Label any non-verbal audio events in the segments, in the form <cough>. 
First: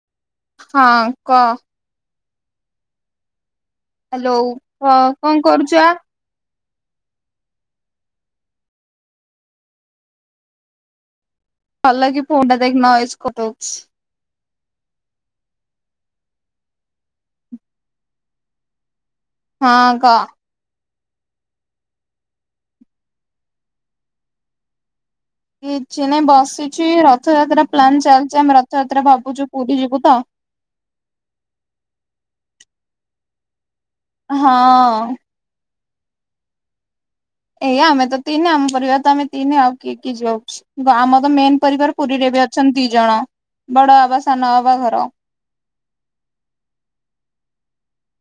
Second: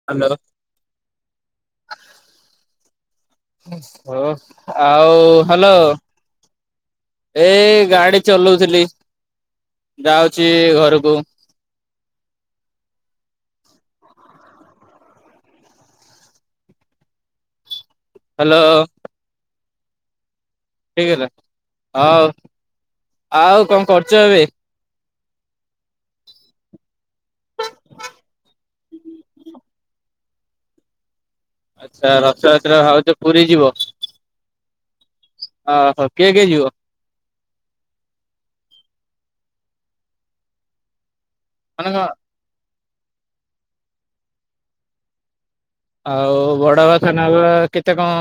<unintelligible> ହଁ କ। <inaudible> ହ ହ୍ୟାଲୋ କ ଆଉ କଣ ହାଲୋ। କରୁଛୁ ଆ ଏଇ ଗାଡି ଚଲଉଥିଲି, ଯାଉଚି ଘରକୁ। ଭଲକି ଫୋନ ଟା ଦେଖେ ନଏଜ କଟ ହଉଛି। ହାଲୋ। ହଁ କ। ହେଇ ଗଲା ହଉ ଆଉ କଁ କରୁଛ ଏବେ? କିଛି ନାଇଁ ବସିଛି ରଥଯାତ୍ରା ପ୍ଲାନ୍ ଚାଲିଛି ଆମେ ରଥଯାତ୍ରା ଭାବୁଛୁ ପୁରୀ ଯିବୁ ତ। ଆଛା ରଥଯାତ୍ରା ଭାବୁଛ ପୁରୀ ଯିବ। ହଁ। ଓହୋ କିଏ କିଏ ଯିବ? ଏଇଆ ଆମେ ତ ତିନି ଆମ ପରିବାର ତ ଆମେ ତିନି ଆଉ କିଏ କିଏ ଯାଉଛି ଆମର ତ ମେନ୍ ମାନେ ପରିବାର କଣ ପୁରୀରେ ବି ଅଛନ୍ତି ଦି ଜଣ ବଡ ବାବା ସାନ ବାବା ଘର। ଆଉ ବଡ ଆବା ସାନ ଆବା କେତେ କଁ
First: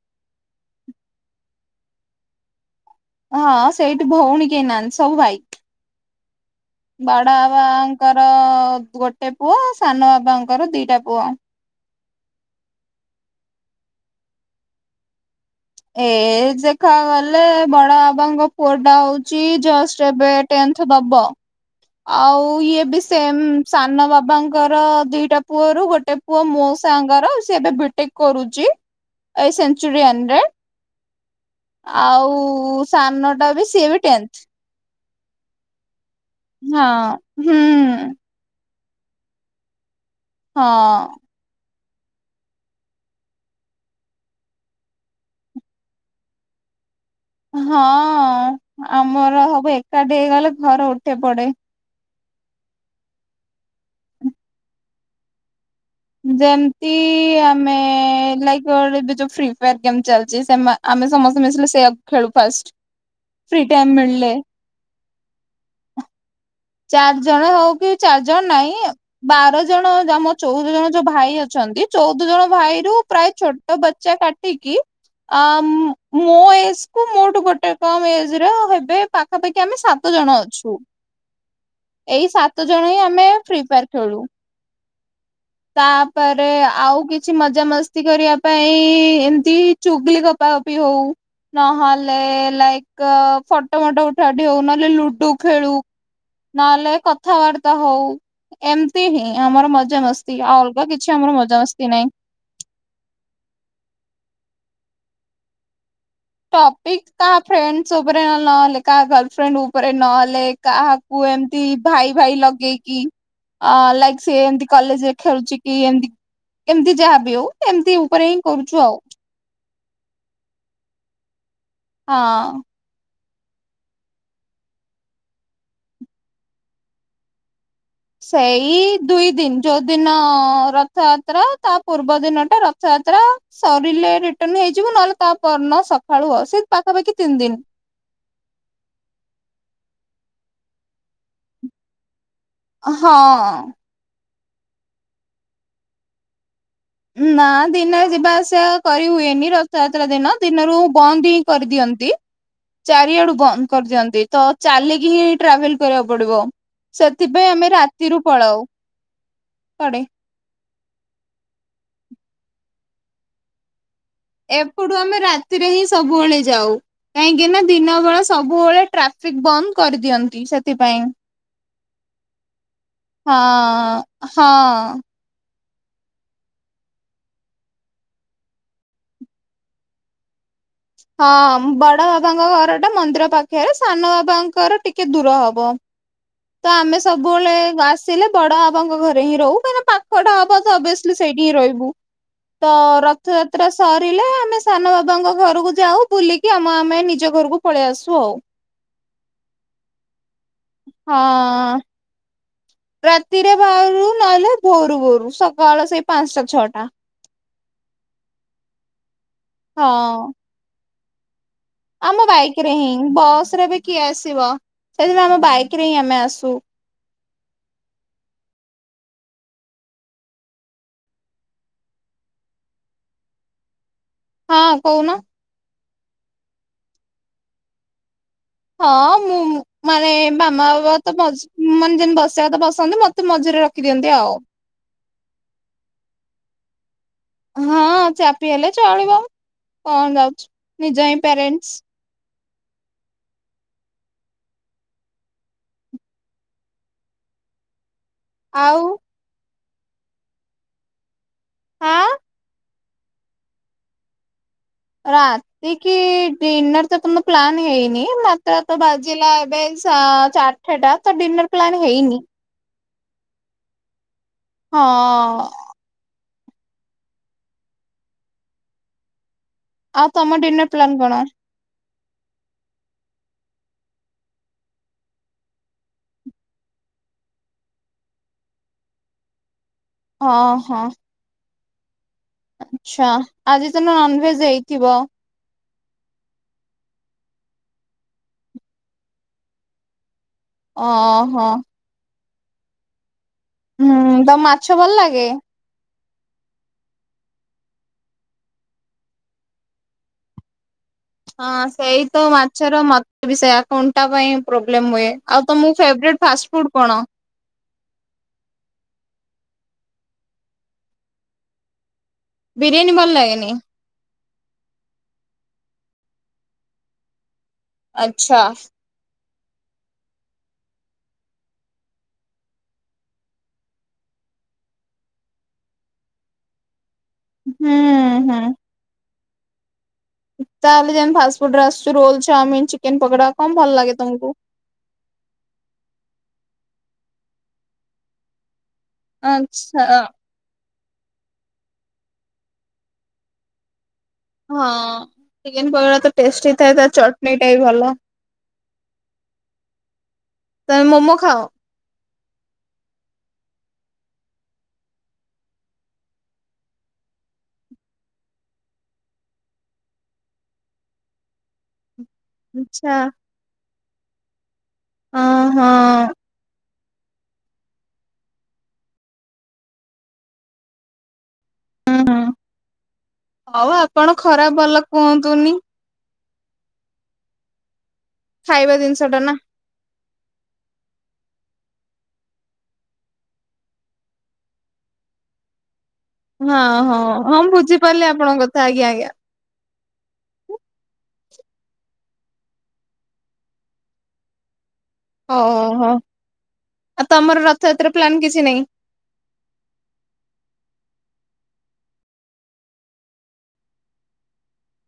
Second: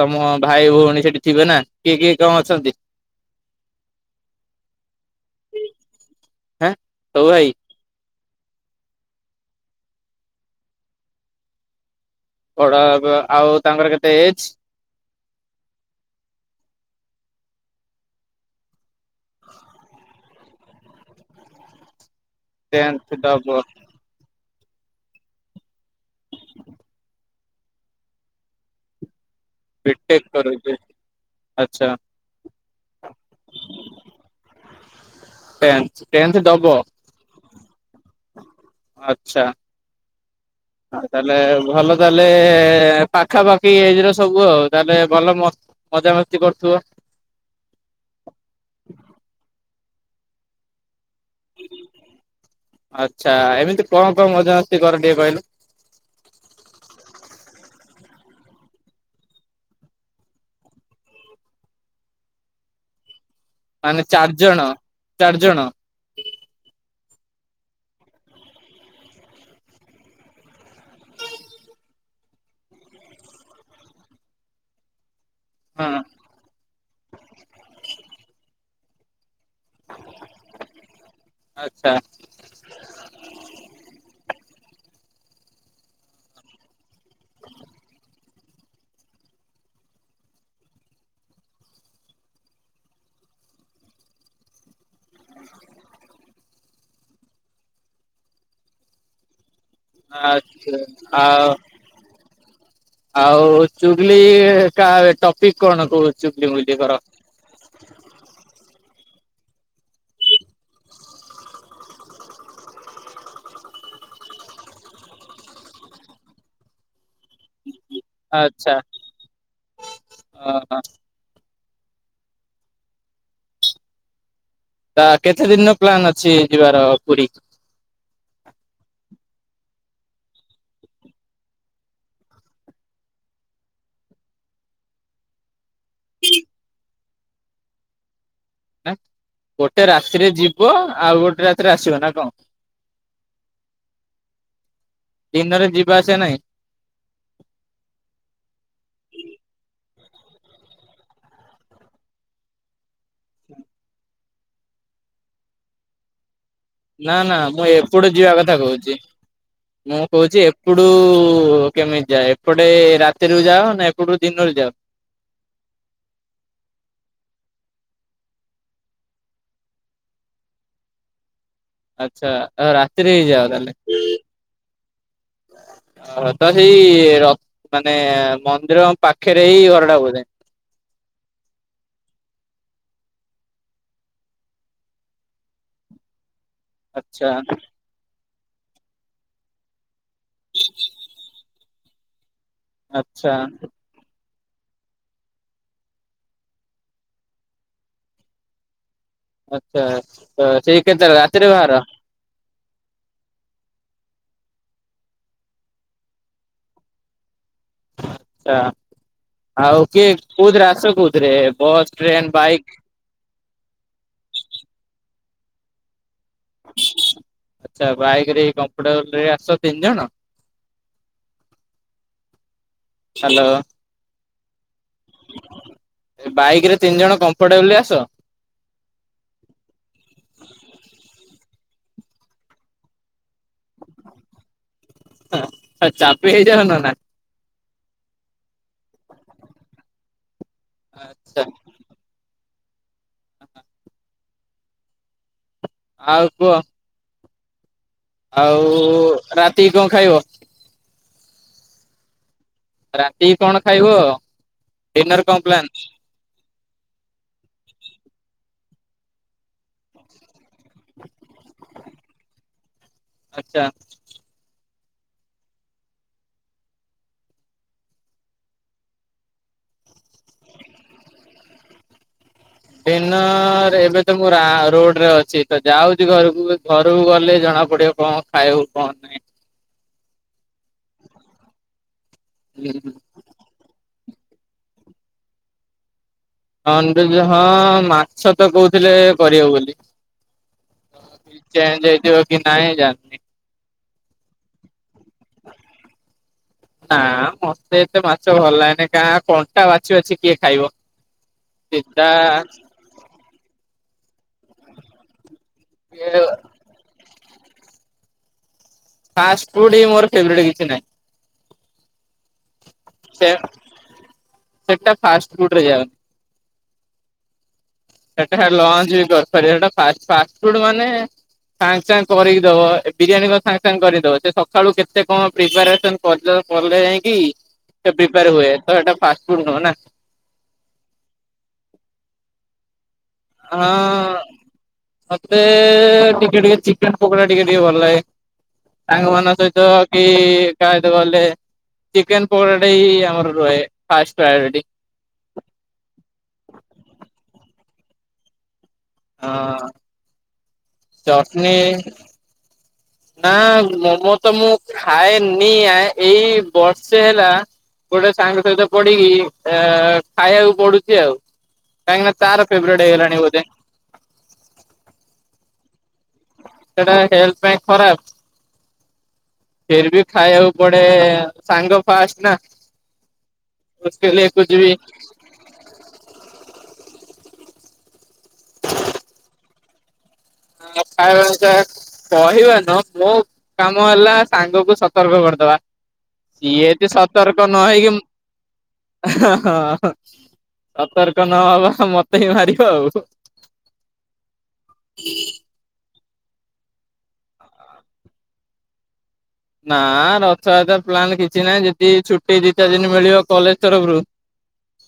ତମ ଭାଇ ଭଉଣୀ ସେଠି ଥିବେ ନା କିଏ କିଏ କଁ ଅଛନ୍ତି? ହଁ ସେଇଠି ଭଉଣୀ କେହି ନାହାନ୍ତି ସବୁ ଭାଇ। ହେଁ ସବୁ ବଡ ଭାଇ ବାବାଙ୍କର ଗୋଟେ ପୁଅ ସାନ ବାବାଙ୍କର ଦିଟା ପୁଅ। ବଡ ବାବା ଆଉ ତାଙ୍କର କେତେ ଏଜ? ଏଜ ଦେଖା ଗଲେ ବଡ ବାବାଙ୍କ ପୁଅ ଟା ହଉଛି ଜଷ୍ଟ ଏବେ ଟେନଥ ଦବ ଆଉ ଇଏ ବି ଟେନ୍ଥ ସେମ ଦବ ସାନ ବାବାଙ୍କର ଦିଟା ପୁଅରୁ ଗୋଟେ ପୁଅ ମୋ ସାଙ୍ଗର ସିଏ ଏବେ ବିଟେକ କରୁଛି। ଏଇ ସେନ୍ଚୁରିଅନ୍ ବିଟେକ୍ ରେ। କରୁଛି ଆଚ୍ଛା ଆଉ ସାନ ଟା ବି ସିଏ ବି ଟେନ୍ଥ। ଟେନ୍ଥ ଦବ ହଁ ହୁଁ ଆଚ୍ଛା। ଆଉ ହଁ। ଭଲ ତାହେଲେ ପାଖାପାଖି ଏଜ ର ସବୁ ଆଉ ତାହେଲେ ଭଲ ମ ମଜାମସ୍ତି କରୁଥିବ। ହଁ ଆମର ସବୁ ଏକାଠି ହେଇଗଲେ ଘର ଉଠେ ପଡେ। ଆଚ୍ଛା ଏମିତି କଁ କଁ ମଜା ମସ୍ତି କର ଟିକେ କହିଲ? ଯେମତି ଆମେ ଲାଇବେ ଯୋଉ ଫି ଫାର ଗେମ୍ ଚାଲିଛି ସେ ଆମେ ସମସ୍ତେ ମିଶିଲେ ସେଆକୁ ଖେଳୁ ଫାଷ୍ଟ ପୁରୀ ଟାଇମ୍ ମାନେ ମିଳିଲେ। ଚାରି ଜଣ ଚାରି ଜଣ। ଚାରି ଜଣ ହଉ କି ଚାରି ଜଣ ନାଇଁ। ବାର ଜଣ ଆମ ଚଉଦ ଜଣ ଯୋଉ ଭାଇ ଅଛନ୍ତି ଚଉଦ ଜଣ ଭାଇ ରୁ ପ୍ରାୟ ଛୋ ଛୋଟ ବଚା କାଟିକି ଆ ହଁ ମୋ ଏଜ କୁ ମୋଠୁ ଗୋଟେ କମ ଏଜରେ ହେବେ ପାଖାପାଖି ଆମେ ସାତ ଜଣ ଅଛୁ। ଆଚ୍ଛା। ଏଇ ସାତ ଜଣ ହିଁ ଆମେ ଫ୍ରି ଫାୟାର ଖେଳୁ। ତାପରେ ଆଉ କିଛି ମଜାମସ୍ତି କରିବା ପାଇଁ ଏମିତି ଚୁଗଲି ଗପା ଗପି ହଉ ନହେଲେ ଲାଇକ୍ ଫଟୋ ଫଟ ଉ ଠା ଉଠି ନହେଲେ ଲୁଡୁ ଖେଳୁ ନହେଲେ କ ଥାବାର୍ତ୍ତା ହଉ ଏମିତି ହିଁ ଆମର ମଜା ମସ୍ତି ଆଉ ଆଛା ଅଲଗା କିଛି ଆମର ଆଉ ମଜା ମସ୍ତି ନାହିଁ। ଆଉ ଚୁଗଲି କା ଟପିକ କଣ କହୁ ଚୁଗଲି ମୁୁଗଲି କର ଟାପିକ୍ କାହା ଫ୍ରେଣ୍ଡସ୍ ଉପରେ ନହେଲେ କାହା ଗର୍ଲଫ୍ରେଣ୍ଡ ଉପରେ ନହେଲେ କାହାକୁ ଏମ ଭାଇ ଭାଇ ଲଗେଇକି ଅ ଲାଇକ୍ ସିଏ ଏମିତି କଲେଜରେ ଖେଳୁଛି କି ଏମତି କେମିତି ଯାହାବି ହଉ ଏମିତି ଉପରେ ହିଁ ଆଚ୍ଛା କରୁଛୁ ଆଉ ଅ ହୋ। ହଁ। ତା କେତେ ଦିନର ପ୍ଲାନ ଅଛି ଯିବାର ପୁରୀ? ସେଇ ଦୁଇ ଦିନ ଯୋଉଦିନ ରଥଯାତ୍ରା ତା ପୂର୍ବ ଦିନଟା ରଥଯାତ୍ରା। ସରିଲେ ରିଟର୍ନ ହେଇଯିବୁ ନହେଲେ ତା ପରଦିନ ସକାଳୁ ବସ୍ ସେଇ ପାଖାପାଖି ତିନି ଦିନ। ନା ଗୋଟେ ରାତିରେ ଯିବ ଆଉ ଗୋଟେ ରାତିରେ ଆସିବ ନା କଣ? ହଁ। ଦିନରେ ଯିବା ଆସିଆ ନାହିଁ। ନା ଦିନରେ ଯିବା ଆସିବା କରିହୁଏନି ରଥଯାତ୍ରା ଦିନ ଦିନରୁ ବନ୍ଦ ହିଁ କରିଦିଅନ୍ତି। ଚାରିଆଡୁ ବନ୍ଦ କରିଦିଅନ୍ତି ତ ଚାଲିକି ହିଁ ଟ୍ରାଭେଲ କରିବାକୁ ପଡିବ। ନା ନା ସେଥିପାଇଁ ଆମେ ମୁଁ ଏପଟେ ରାତିରୁ ଯିବା କଥା ପଳାଉ କହୁଛି ପଡେ ମୁଁ କହୁଛି ଏପଟୁ କେମିତି ଯାଏ ଏପଟେ ରାତିରୁ ଯାଅ ନା ଏପଟୁ ଦିନରୁ ଯାଅ। ପଟୁ ଆମେ ରାତିରେ ହିଁ ସବୁବେଳେ ଯାଉ। କାହିଁକି ନା ଦିନ ବେଳେ ସବୁବେଳେ ଟ୍ରାଫିକ ବନ୍ଦ କରିଦିଅନ୍ତି ସେଥିପାଇଁ। ଆଚ୍ଛା ରାତିରେ ହିଁ ଯାଅ ତାହେଲେ ହଁ ହଁ। ଓହୋ ତ ସେଇ ର ମାନେ ମନ୍ଦିରଙ୍କ ପାଖରେ ହିଁ ଘରଟା ବୋଧେ। ହଁ ବଡ ବାବାଙ୍କ ଘର ଟା ମନ୍ଦିର ପାଖରେ ସାନ ବାବାଙ୍କର ଟିକେ ଦୂର ହବ। ତ ଆମେ ଆଚ୍ଛା ସବୁବେଳେ ଆସ୍ ଆସିଲେ ବଡ ବାବାଙ୍କ ଘରେ ହିଁ ରହୁ କାହିଁକି ନା ପାଖଟା ହବ ତ ଅବ୍‌ଇଏସ୍‌ଲି ସେଇଠି ହିଁ ରହିବୁ। ତ ଆଚ୍ଛା ରଥଯାତ୍ରା ସରିଲେ ଆମେ ସାନ ବାବାଙ୍କ ଘରକୁ ଯାଉ ବୁଲିକି ଆମ ଆମେ ନିଜ ଘରକୁ ପଳେଇ ଆସୁ ଆଉ। ଆଚ୍ଛା ତ ସେଇ କେତେ ରାତିରେ ହଁ। ବାହାର। ରାତିରେ ବାହାରୁ ନହେଲେ ଭୋରୁ ଭୋରୁ ସକାଳ ସେଇ ପାଞ୍ଚଟା ଛଅଟା। ଆଛା ଆଉ କିଏ ହଁ କୋଉଥିରେ ଆସ କୋଉଥିରେ ଏ ବସ୍। ଆମ ଟ୍ରେନ ବାଇକ ବାଇକ୍ ରେ ହିଁ ବସ୍ ରେ ବି କିଏ ଆସିବ ସେଥିପାଇଁ ଆମ ବାଇକ ରେ ହିଁ ଆମେ ଆସୁ। ଆଚ୍ଛା ବାଇକ ରେ କମ୍ଫୋଟେବୁଲ ରେ ଆସ ତିନିଜଣ। ହ୍ୟାଲୋ। ହଁ କହୁନ। ବାଇକ ରେ ତିନି ଜଣ କମ୍ଫର୍ଟେବୁଲ ରେ ଆସ। ହଁ ମୁଁ ମାନେ ମାମା ବାବା ତ ମଝି ମାନେ ଯେମିତି ବସିବା କଥା ତ ବସନ୍ତି ମତେ ମଝିରେ ରଖିଦିଅନ୍ତି ଆଉ। ଚାପି ହେଇଯାଅ ନ ନା। ହଁ ଚାପି ହେଲେ ଚଳିବ କଣ ଯାଉଛି ନିଜ ହିଁ ଆଚ୍ଛା ପ୍ୟାରେଣ୍ଟସ୍। ଆଉ କୁହ। ଆଉ ରାତିକି କଣ ଖାଇବ? ହାଁ। ରାତିକି କଣ ଖାଇବ? ଡିନର କଣ ପ୍ଲାନ୍? ରାତି କି? ଡିନର ତ ଏ ପର୍ଯ୍ୟନ୍ତ ପ୍ଲାନ୍ ହେଇନି ମାତ୍ର ତ ବାଜିିଲା ଏବେ ସା ତ ଡିନର ପ୍ଲାନ୍ ହେଇନି। ଆଚ୍ଛା। ହଁ। ଆଉ ତମ ଡିନର ପ୍ଲାନ କଣ? ଡିନର ଏବେ ତ ମୁଁ ରା ରୋଡରେ ଅଛି ତ ଯାଉଛି ଘରକୁ। ଘରକୁ ଗଲେ ଜଣା ପଡିବ କଣ? ଖାଇବାକୁ କଣ? ହଁ-ହଁ। ଆଚ୍ଛା, ଆଜି ତାହାଲେ ନନଭେଜ୍ ହେଇଥିବ? ନନଭେଜ୍ ହଁ, ମାଛ ତ କହୁଥିଲେ କରିବ ବୋଲି। ଓହୋ ଚେଞ୍ଜ ହେଇଥିବ କି ନାଇଁ ଜାଣିନି। ହୁଁ ତମକୁ ମାଛ ଭଲ ଲାଗେ? ନାଁ, ମତେ ଏତେ ମାଛ ଭଲ ଲାଗେନି, କାରଣ କଣ୍ଟା ବାଛି-ବାଛି କିଏ ଖାଇବ? ହଁ ସିଧା ସେଇତ ମାଛର ମତେ ବି ସେୟା କଣ୍ଟା ପାଇଁ ପ୍ରୋବ୍ଲେମ୍ ହୁଏ। ଆଉ ତମକୁ ଫେବରେଟ୍ ଫାଷ୍ଟଫୁଡ୍ କଣ? ଫାଷ୍ଟଫୁଡ୍ ହିଁ ମୋର ଫେବରେଟ୍ କିଛି ନାହିଁ। ବିରିୟାନୀ ଭଲ୍ ଲାଗେନି? ସେଇଟା ଫାଷ୍ଟଫୁଡ୍ ରେ ଯାଉନି। ଆଚ୍ଛା। ସେଟା ଲଞ୍ଚ ବି କରିପାରିବ, ହେଟା ଫାଷ୍ଟଫୁଡ୍ ମାନେ ସାଙ୍ଗେ ସାଙ୍ଗେ କରିକି ଦବ, ବିରିୟାନୀ କଣ ସାଙ୍ଗେ ସାଙ୍ଗେ କରିକିଦବ। ସେ ସକାଳୁ କେତେ କଣ ପ୍ରିପାରେସନ୍ ସଜ କଲେ ଯାଇଁକି ହୁଁ ସେ ପ୍ରିପାର୍ ହୁଁ ହୁଏ, ତ ହେଟା ଫାଷ୍ଟଫୁଡ ନୁହଁ ନା। ତାହେଲେ ଯେମିତି ଫାଷ୍ଟଫୁଡ୍ ରେ ଆସୁଚି ରୋଲ୍, ଚାଉମିନ୍, ଚିକେନ ପକୋଡ଼ା। ହଁ ମତେ ଟିକେ-ଟିକେ ଚିକେନ୍ ପୋକୋଡ଼ା ଟିକେ-ଟିକେ ଭଲ୍ ଲାଗେ। ସାଙ୍ଗ ମାନଙ୍କ ସହିତ ଆଚ୍ଛା। କି କାହା ସହିତ ଗଲେ ଚିକେନ୍ ପକୋଡ଼ାଟା ହିଁ ଆମର ରୁହେ। ଫାଷ୍ଟ ପ୍ରାୟର୍। ହଁ ଚିକେନ୍ ପକୋଡ଼ା ତ ଟେଷ୍ଟି ଥାଏ ତା ଚଟନୀ ଟା ବି ଭଲ। ହଁ। ତମେ ମୋମୋ ଖାଅ? ଚଟନି। ନା ମୋମୋ ତ ମୁଁ ଖାଏନି। ଆ ଏଇ ବର୍ଷେ ହେଲା ଗୋଟେ ସାଙ୍ଗ ସହିତ ପଡିକି ଅ ଖାଇବାକୁ ପଡୁଚି ଆଉ। କାହିଁକିନା ତାର ଫେବରେଟ୍ ଆଚ୍ଛା ହେଇଗଲାଣି ବୋଧେ? ହଁ-ହଁ। ସେଇଟା ହେଲ୍ଥ ପାଇଁ ଖରାପ୍। ଫିରବି ଖାଇବାକୁ ପଡେ ସାଙ୍ଗ ଫାଷ୍ଟ ନା। ହଉ ଆପଣ ଖରାପ୍ ଭଲ କୁହନ୍ତୁନି। ଖାଇବା ଜିନିଷଟା ନା। <unintelligible> କହିବା ନୁହଁ? ମୋ କାମ ହେଲା, ସାଙ୍ଗକୁ ସତର୍କ କରିଦବା। ହଁ ସିଏ ଦି ହଁ ହଁ ସତର୍କ ନ ହେଇକିମ୍ ବୁଝିପାରିଲି ଆପଣଙ୍କ କଥା ଆଜ୍ଞା ଆଜ୍ଞା। ଅଂ ହଁ, ହଁ। ସତର୍କ ନହବ ମତେ ହିଁ ମାରିବ ଆଉ। ଓହୋ! ଆଉ ତମର ରଥଯାତ୍ରା ପ୍ଲାନ୍ କିଛି ନାହିଁ? ନା ରଥଯାତ୍ରା ପ୍ଲାନ୍ କିଛି ନାହିଁ, ଯଦି ଛୁଟି ଦି ଚାରି ଦିନ ମିଳିବ କଲେଜ୍ ତରଫରୁ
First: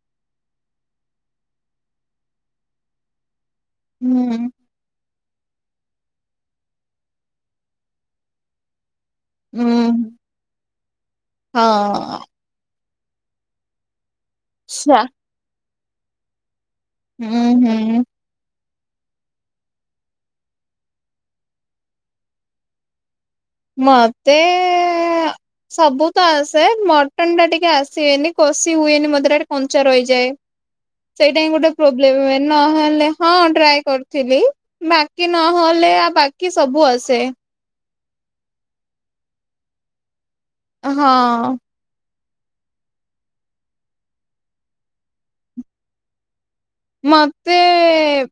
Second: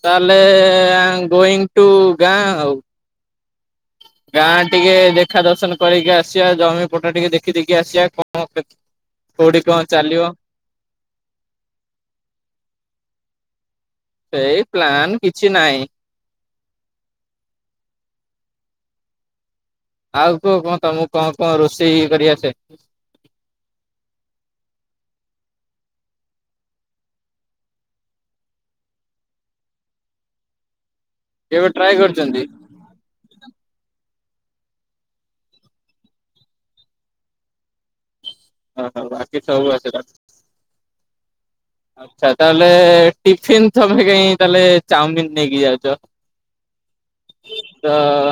ତାହେଲେଁ -ଏଁ ଗୋଇଙ୍ଗ୍ ଟୁ ଗାଁ ଆଉ। ଉଁ ଗାଁ ଟିକେ ଦେଖା ଦର୍ଶନ କରେଇକି ଆସିବା, ଜମି ପଟା ଟିକେ ଦେଖି ଦେଖି ଆସିବା, କଣ କେ କୋଉଠି କଣ ଚାଲିବ? ହଁ। ସେଇ ପ୍ଲାନ୍ କିଛି ନାହିଁ। ହୁଁ-ହୁଁ। ଆଉ କୁହ କଣ ତମକୁ କଣ-କଣ ରୋଷେଇ କରିଆସେ? ମତେ-ଏଁ-ଅ ସବୁ ତ ଆସେ, ମଟନ୍ ଟା ଟିକେ ଆସେନି କଷି ହୁଏନି ମୋ ଦ୍ୱରା କଞ୍ଚା ରହିଯାଏ। ସେଇଟା ହିଁ କେବେ ଗୋଟେ ଟ୍ରାଏ ପ୍ରୋବ୍ଲେମ୍ ହୁଏ, କରିଛନ୍ତି ନହେଲେ ହଁ ଟ୍ରାଏ କରିଥିଲି ବାକି ନହେଲେ, ଆଉ ବାକି ସବୁ ଆସେ। ଅହ ବାକି ସବୁ ଆସେ <unintelligible> ଆଁ ହଁ। ଆଛା, ତାହେଲେ ଟିଫିିନ୍ ଥମେ କାଇଁ ତାହେଲେ ଚାଓମିିନ ନେଇକି ଯାଉଚ? ମତେ-ଏଁ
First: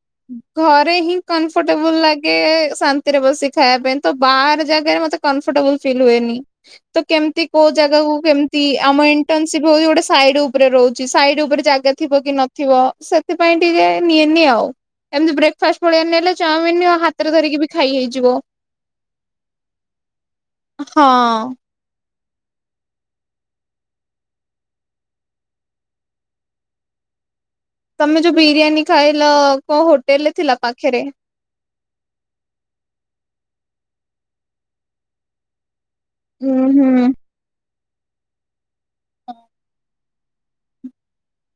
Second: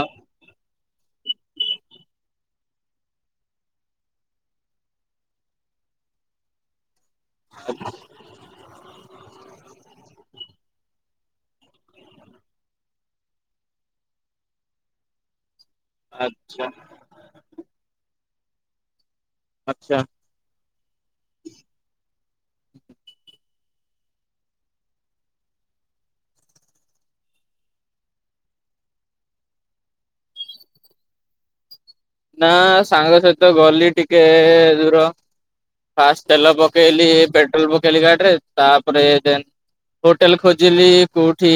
ଘରେ ହିଁ କମ୍ଫର୍ଟେବୁଲ ଲାଗେ ଶାନ୍ତିରେ ବସି ଖାଇବା ପାଇଁ। ତ ବାହାର ଜାଗାରେ ମତେ କମ୍ପଫର୍ଟବଲ ଫିଲ୍ ହୁଏନି। ତ କେମିତି କୋଉ ଜାଗାକୁ କେମିତି ଆମ ଇଣ୍ଟର୍ନସିପ ହଉଛି ଗୋଟେ ସାଇଡ଼୍ ଉପରେ ରହୁଚି, ସାଇଡ୍ ଉପରେ ଜାଗା ଥିବ କି ନଥିବ ସେଥ୍ ସେଥିପାଇ ଟିକେ ନିଏନି ଆଉ। ଏମିତି ବ୍ରେକ୍ଫାଷ୍ଟ ଭଳିଆ ନେଲେ ଆଚ୍ଛା ଚାଓମିନ ହା ତରେ ଧରିକି ବି ଖାଇ ହେଇଯିବ। ଆଚ୍ଚା। ହଁ। ତମେ ଯୋଉ ବିରିୟାନୀ ଖାଇଲ କଉ ହୋଟେଲ୍ ଥିଲା ପାଖରେ? ନା, ସାଙ୍ଗ ସହିତ ଗଲି ଟିକେ-ଏ ଦୂର। ଫାଷ୍ଟ୍ ତେଲ ଉୁଁ ହୁଁ। ପକେଇଲି, ପେଟ୍ରୋଲ ପକେଇଲି ଗାଡିରେ। ତା'ପରେ ଯେନ୍ ହୋଟେଲ୍ ଖୋଜିଲି କୋଉଠି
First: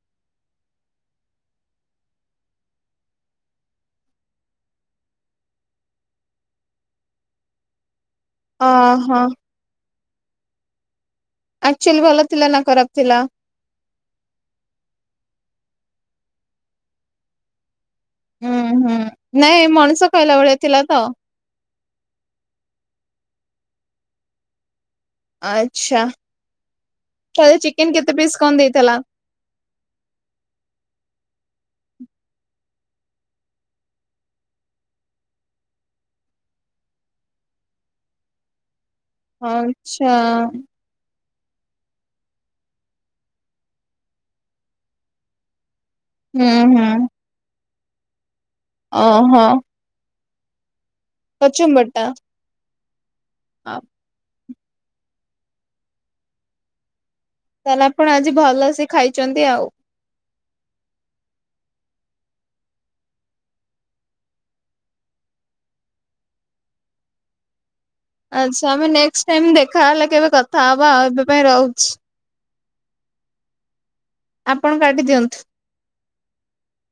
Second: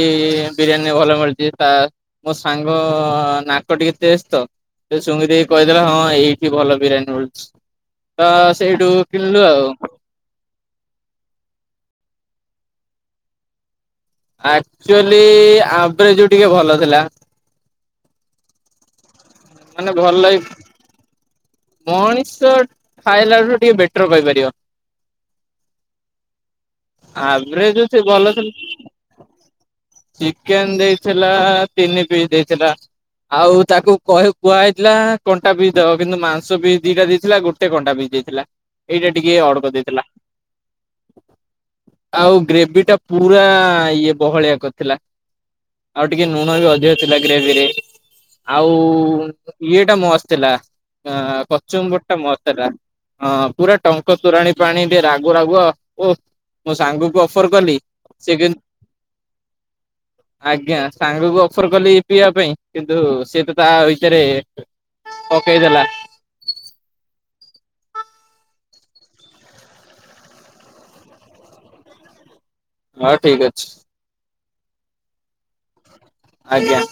ବିରିୟାନୀ ଭଲ ମିଳୁଚି ତା ମୋ ସାଙ୍ଗ ନାକ ଟିକେ ତେଜ୍ ତ, ସେ ସୁଙ୍ଗି ଦେଇ କହିଦେଲା ହଁ, ଏଇଠି ଭଲ ବିରିୟାନୀ ମିଳୁଚି ତ, ସେଇଠୁ ଓହୋ କିଣିଲୁ ଆଉ। ଆକ୍ଚୁଆଲି ଭଲ ଥିଲା ନା ଖରାପ ଥିଲା? ଆକ୍ଚୁଆଲି! ଆଭରେଜ୍ ରୁ ଟିକେ ଭଲ ଥିଲା। ଉଁ, ହୁଁ, ନାଇଁ ମାନେ ମଣିଷ ଭଲ ଖାଇଲା ଭଳିଆ ଥିଲା ତ? ମଣିଷ ଖାଇଲା ଠୁ ଟିକେ ବେଟର୍ କହିପାରିବ। ଆଚ୍ଛା ତାହେଲେ ଆଭ୍ରେଜ୍ ରୁ ଚିକେନ ସେ କେତେ ଭଲ ପିସ୍ କଣ ଥିଲ୍ ଦେଇଥିଲା? ଚିକେନ ଦେଇଥିଲା, ତିନି ପିସ୍ ଦେଇଥିଲା। ଆଉ ତାକୁ କହି କୁହାହେଇଥିଲା କଣ୍ଟା ପିସ୍ ଦବା କିନ୍ତୁ ମାଂ ସ ପିସ୍ ଦିଟା ଦେଇଥିଲା ଗୋଟେ କଣ୍ଟା ପିସ୍ ଦେଇଥିଲା। ଏଇଟା ଟିକେ ଅଡ୍ କରି ଦେଇଥିଲା। ଆଚ୍ଛା ଆଉ ଗ୍ରେଭିଟା ପୁରାଁ ଇଏଁ ବହଳିଆ କରିଥିଲା। ଆଉ ଟିକେ ହୁଁ ନୁଣ ବି ହୁଁ ଅଧିକ ଥିଲା ଗ୍ରେଭିରେ। ଆଉ ଓହୋ। ଇଏ ଟା ମସ୍ତ୍ ଥିଲା ଅ କଚୁମ୍ବର ପଶ୍ଚିମ ଟା ପଟଟା ମସ୍ତ୍ ଥିଲା। ପୁରା ଆଉ ଟଙ୍କ୍ ଟଙ୍କତୋରାଣୀ ପାଣି ଟିକେ ରାଗୁ ରାଗୁଆ ଓଃ ମୋ ସାଙ୍ଗକୁ ଅଫର କଲି ତାହେଲେ ଆପଣ ସେ ଆଜି କିନ୍ତୁ ଭଲସେ ଖାଇଚନ୍ତି ଆଉ। ଆଜ୍ଞା ସାଙ୍ଗକୁ ଅଫର କଲି ପିଇବା ପାଇଁ କିନ୍ତୁ ସିଏ ତ ତା ଭିତରେ ପକେଇ ଦେଲା। ଆଚ୍ଛା ଆମେ ନେକ୍ସଟ୍ ଟାଇମ୍ ଦେଖାହଲେ କେବେ କଥା ହବା ଏବେ ପାଇଁ ରହୁଚି। ହଁ ଠିକ୍ ଅଛି। ଆପଣ କାଟିି ଦିଅନ୍ତୁ। ଆଜ୍ଞା।